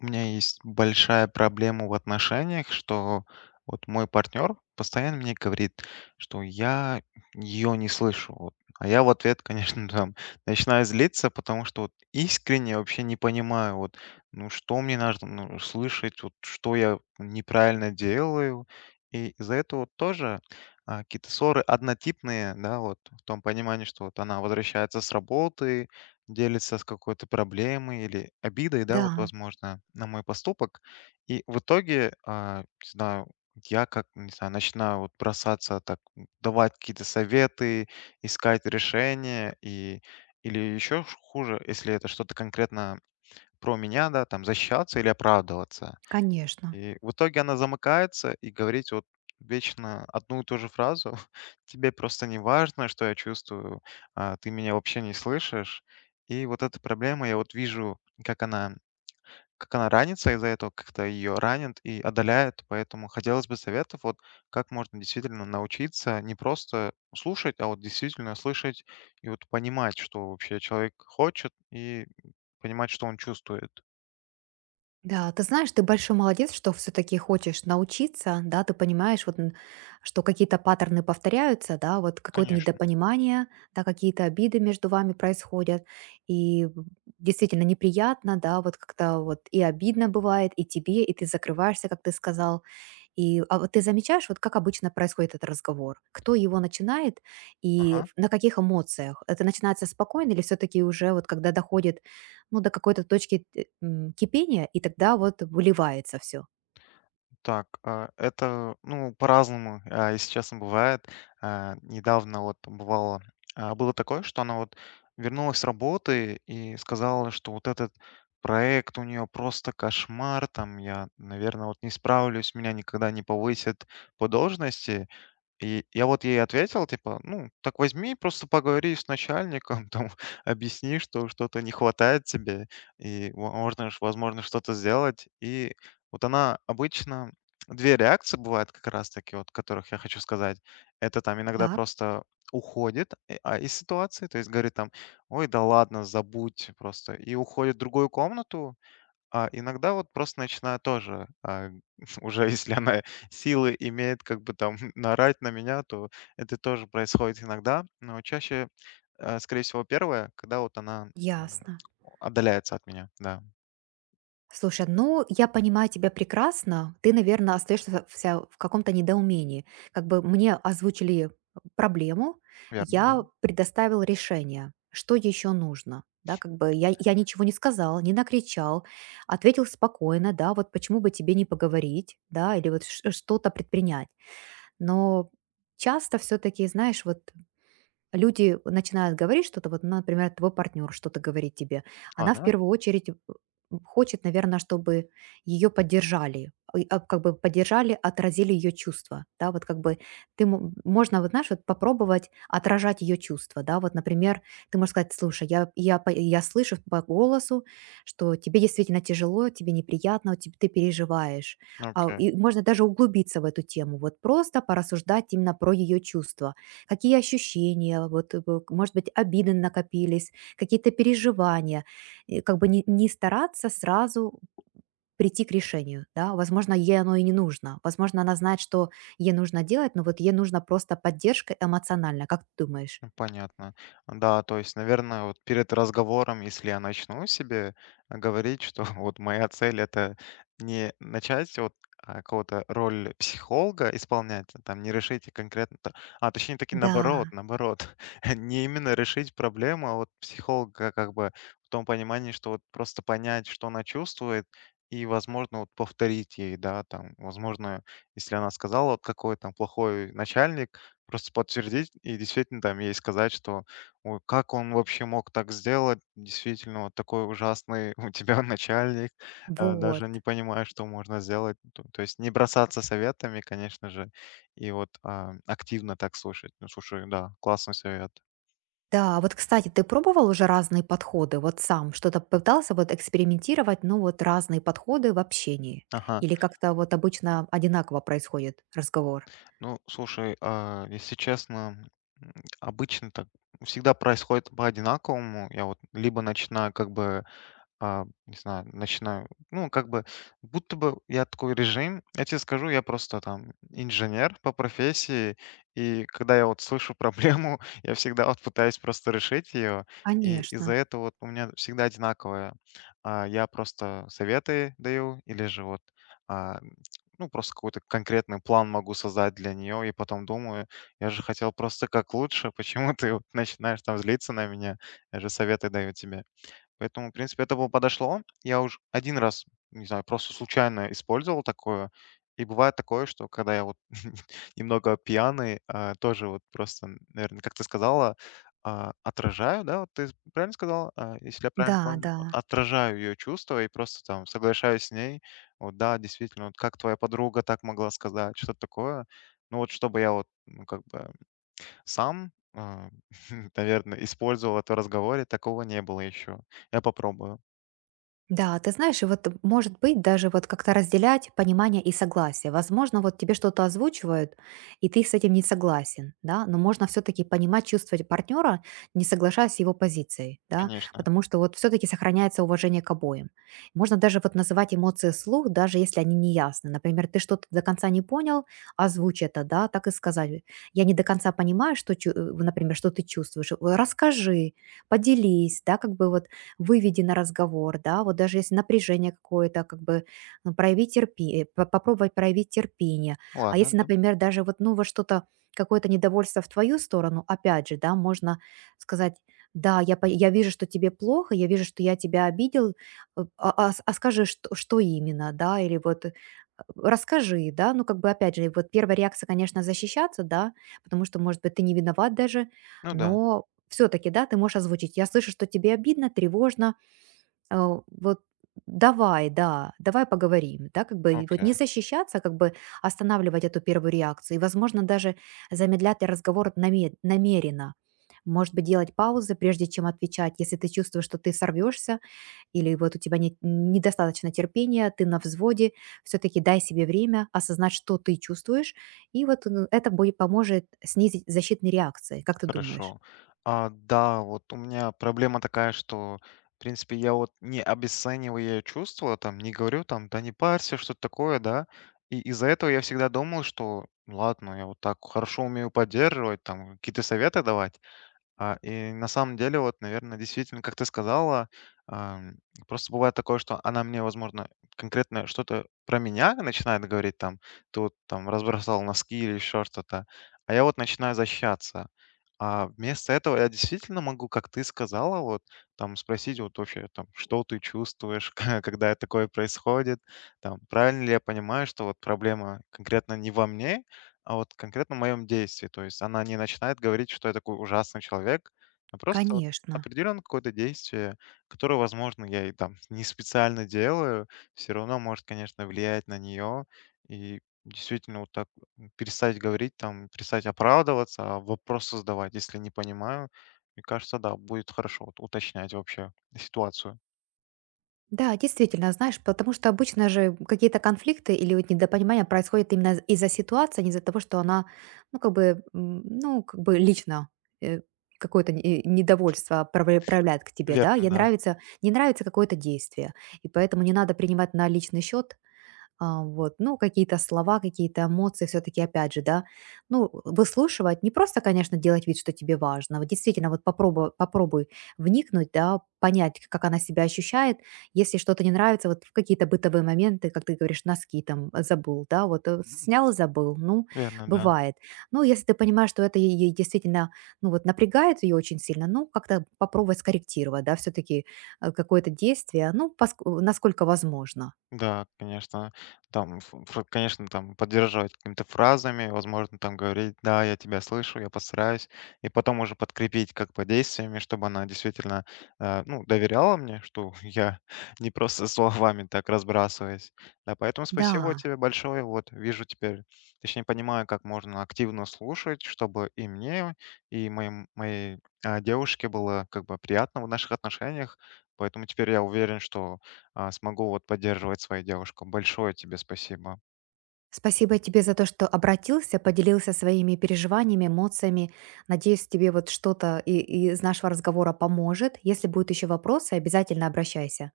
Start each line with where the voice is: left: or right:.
left: У меня есть большая проблема в отношениях, что вот мой партнер постоянно мне говорит, что я ее не слышу. Вот. А я в ответ, конечно, там начинаю злиться, потому что вот искренне вообще не понимаю, вот, ну что мне надо, ну, слышать, вот, что я неправильно делаю. И из-за этого вот тоже а, какие-то ссоры однотипные, да, вот в том понимании, что вот она возвращается с работы, делится с какой-то проблемой или обидой, да, вот,
right: Да,
left: возможно, на мой поступок. И в итоге, а, не знаю, я как, не знаю, начинаю вот бросаться так, давать какие-то советы, искать решения, и или еще хуже, если это что-то конкретно про меня, да, там защищаться или оправдываться.
right: конечно.
left: И в итоге она замыкается и говорит вот вечно одну и ту же фразу. Тебе просто не важно, что я чувствую, а, ты меня вообще не слышишь. И вот эта проблема, я вот вижу, как она ранится из-за этого, как-то ее ранит и одоляет. Поэтому хотелось бы советов, вот как можно действительно научиться не просто слушать, а вот действительно слышать и вот понимать, что вообще человек хочет, и понимать, что он чувствует.
right: Да, ты знаешь, ты большой молодец, что все-таки хочешь научиться, да, ты понимаешь, вот, что какие-то паттерны повторяются, да, вот какое-то
left: Конечно.
right: недопонимание, да, какие-то обиды между вами происходят, и в- действительно неприятно, да, вот как-то вот и обидно бывает, и тебе, и ты закрываешься, как ты сказал. И вот ты замечаешь, вот как обычно происходит этот разговор? Кто его начинает и
left: Ага.
right: на каких эмоциях? Это начинается спокойно или все-таки уже вот когда доходит ну, до какой-то точки кипения, и тогда вот выливается все?
left: Так, а, это, ну, по-разному, а, если честно, бывает. А, недавно вот бывало, а, было такое, что она вот вернулась с работы и сказала, что вот этот проект у нее просто кошмар, там я, наверное, вот не справлюсь, меня никогда не повысят по должности. И я вот ей ответил, типа, ну, так возьми, просто поговори с начальником, там, объясни, что что-то не хватает тебе, и можно, возможно, что-то сделать. И вот она обычно... Две реакции бывают как раз-таки, вот, которых я хочу сказать. Это там иногда
right: Так,
left: просто уходит а, из ситуации, то есть говорит там, ой, да ладно, забудь просто, и уходит в другую комнату, а иногда вот просто начинаю тоже, а, уже если она силы имеет как бы там наорать на меня, то это тоже происходит иногда. Но чаще, скорее всего, первое, когда вот она, м,
right: ясно.
left: отдаляется от меня. Да,
right: Слушай, ну, я понимаю тебя прекрасно. Ты, наверное, остаешься вся в каком-то недоумении. Как бы мне озвучили проблему,
left: верно, да.
right: я предоставил решение, что еще нужно. Да, как бы я ничего не сказал, не накричал, ответил спокойно, да, вот почему бы тебе не поговорить, да, или вот что-то предпринять. Но часто все-таки, знаешь, вот люди начинают говорить что-то, вот, например, твой партнер что-то говорит тебе,
left: А,
right: она в
left: да?
right: первую очередь хочет, наверное, чтобы ее поддержали, и как бы поддержали, отразили ее чувства, да, вот как бы ты можно, вот знаешь, вот попробовать отражать ее чувства, да, вот, например, ты можешь сказать, слушай, я слышу по голосу, что тебе действительно тяжело, тебе неприятно, вот тебе, ты переживаешь. А,
left: Окей.
right: и можно даже углубиться в эту тему, вот просто порассуждать именно про ее чувства, какие ощущения, вот, э, б может быть, обиды накопились, какие-то переживания. И как бы не стараться сразу прийти к решению, да. Возможно, ей оно и не нужно. Возможно, она знает, что ей нужно делать, но вот ей нужна просто поддержка эмоциональная. Как ты думаешь?
left: Ну, понятно. Да, то есть, наверное, вот перед разговором, если я начну себе говорить, что вот моя цель это не начать вот а, какого-то роль психолога исполнять, а, там не решите конкретно, а точнее таки,
right: Да,
left: наоборот, наоборот, не именно решить проблему, а вот психолога как бы в том понимании, что вот просто понять, что она чувствует, и, возможно, вот повторить ей, да, там, возможно, если она сказала вот какой там плохой начальник, просто подтвердить и действительно там ей сказать, что ой, как он вообще мог так сделать, действительно, вот такой ужасный у тебя начальник,
right: вот.
left: даже не понимая, что можно сделать. То есть не бросаться советами, конечно же, и вот а, активно так слушать. Ну, слушай, да, классный совет.
right: Да, вот, кстати, ты пробовал уже разные подходы? Вот сам что-то пытался вот экспериментировать, ну, вот разные подходы в общении?
left: Ага,
right: Или как-то вот обычно одинаково происходит разговор?
left: ну, слушай, а, если честно, м, обычно так всегда происходит по одинаковому. Я вот либо начинаю как бы а, не знаю, начинаю, ну, как бы, будто бы я такой режим, я тебе скажу, я просто там инженер по профессии, и когда я вот слышу проблему, я всегда вот пытаюсь просто решить ее, и из-за
right: Конечно.
left: этого вот у меня всегда одинаковое. А, я просто советы даю, или же вот, а, ну, просто какой-то конкретный план могу создать для нее, и потом думаю, я же хотел просто как лучше, почему ты вот начинаешь там злиться на меня, я же советы даю тебе. Поэтому, в принципе, это было подошло. Я уж один раз, не знаю, просто случайно использовал такое. И бывает такое, что когда я вот немного пьяный, а, тоже вот просто, наверное, как ты сказала, а, отражаю, да, вот ты правильно сказала. А, если я
right: Да,
left: правильно помню?
right: да.
left: Вот отражаю ее чувства и просто там соглашаюсь с ней. Вот да, действительно, вот как твоя подруга так могла сказать, что-то такое. Ну вот чтобы я вот, ну, как бы сам, наверное, наверно, использовал это в разговоре, такого не было еще. Я попробую.
right: Да, ты знаешь, и вот, может быть, даже вот как-то разделять понимание и согласие. Возможно, вот тебе что-то озвучивают, и ты с этим не согласен, да, но можно все-таки понимать, чувствовать партнера, не соглашаясь с его позицией, да,
left: Конечно.
right: потому что вот все-таки сохраняется уважение к обоим. Можно даже вот называть эмоции вслух, даже если они не ясны. Например, ты что-то до конца не понял, озвучь это, да, так и сказать. Я не до конца понимаю, что, например, что ты чувствуешь. Расскажи, поделись, да, как бы вот выведи на разговор, да, вот даже если напряжение какое-то, как бы ну, попробовать проявить терпение. А
left: Ладно,
right: если,
left: да.
right: например, даже вот, ну, во что-то, какое-то недовольство в твою сторону, опять же, да, можно сказать, да, я вижу, что тебе плохо, я вижу, что я тебя обидел, скажи, что, именно, да, или вот расскажи, да, ну, как бы, опять же, вот первая реакция, конечно, защищаться, да, потому что, может быть, ты не виноват даже,
left: Ну да.
right: но все таки да, ты можешь озвучить. Я слышу, что тебе обидно, тревожно. Вот давай, да, давай поговорим, да, как бы и вот
left: Окей,
right: не защищаться, как бы останавливать эту первую реакцию и, возможно, даже замедлять разговор намеренно. Может быть, делать паузы, прежде чем отвечать, если ты чувствуешь, что ты сорвешься или вот у тебя нет недостаточно терпения, ты на взводе, все-таки дай себе время осознать, что ты чувствуешь, и вот это будет, поможет снизить защитные реакции, как ты думаешь?
left: хорошо. А, да, вот у меня проблема такая, что, в принципе, я вот не обесцениваю чувства, там, не говорю, там: "Да не парься", что-то такое, да. И из-за этого я всегда думал, что: ну, "Ладно, я вот так хорошо умею поддерживать, там, какие-то советы давать". А, и на самом деле, вот, наверное, действительно, как ты сказала, ам, просто бывает такое, что она мне, возможно, конкретно что-то про меня начинает говорить, там, ты вот там разбросал носки или еще что-то, а я вот начинаю защищаться. А вместо этого я действительно могу, как ты сказала, вот там спросить вот вообще там, что ты чувствуешь, когда такое происходит, там, правильно ли я понимаю, что вот проблема конкретно не во мне, а вот конкретно в моем действии. То есть она не начинает говорить, что я такой ужасный человек, а просто вот
right: Конечно.
left: определенно какое-то действие, которое, возможно, я и там не специально делаю, все равно может, конечно, влиять на нее. И действительно вот так перестать говорить, там, перестать оправдываться, а вопросы задавать, если не понимаю. Мне кажется, да, будет хорошо вот уточнять вообще ситуацию.
right: Да, действительно, знаешь, потому что обычно же какие-то конфликты или вот недопонимания происходят именно из-за ситуации, а не из-за того, что она, ну, как бы, ну, как бы лично э, какое-то недовольство проявляет к тебе, да,
left: Верно,
right: ей
left: да.
right: нравится, не нравится какое-то действие, и поэтому не надо принимать на личный счет вот, ну, какие-то слова, какие-то эмоции все-таки, опять же, да, ну, выслушивать, не просто, конечно, делать вид, что тебе важно, вот действительно, вот попробуй, попробуй вникнуть, да, понять, как она себя ощущает, если что-то не нравится, вот в какие-то бытовые моменты, как ты говоришь, носки там забыл, да, вот снял и забыл, ну,
left: Верно, да.
right: бывает. Ну, если ты понимаешь, что это ей действительно, ну, вот напрягает ее очень сильно, ну, как-то попробовать скорректировать, да, все-таки какое-то действие, ну, насколько возможно.
left: Да, конечно. Там, конечно, там поддерживать какими-то фразами, возможно, там говорить, да, я тебя слышу, я постараюсь, и потом уже подкрепить как бы действиями, чтобы она действительно, ну, доверяла мне, что я не просто словами так разбрасываюсь. Да, поэтому спасибо
right: Да.
left: тебе большое. Вот вижу теперь, точнее понимаю, как можно активно слушать, чтобы и мне, и моей а, девушке было как бы приятно в наших отношениях. Поэтому теперь я уверен, что а, смогу вот поддерживать свою девушку. Большое тебе спасибо.
right: Спасибо тебе за то, что обратился, поделился своими переживаниями, эмоциями. Надеюсь, тебе вот что-то и из нашего разговора поможет. Если будут еще вопросы, обязательно обращайся.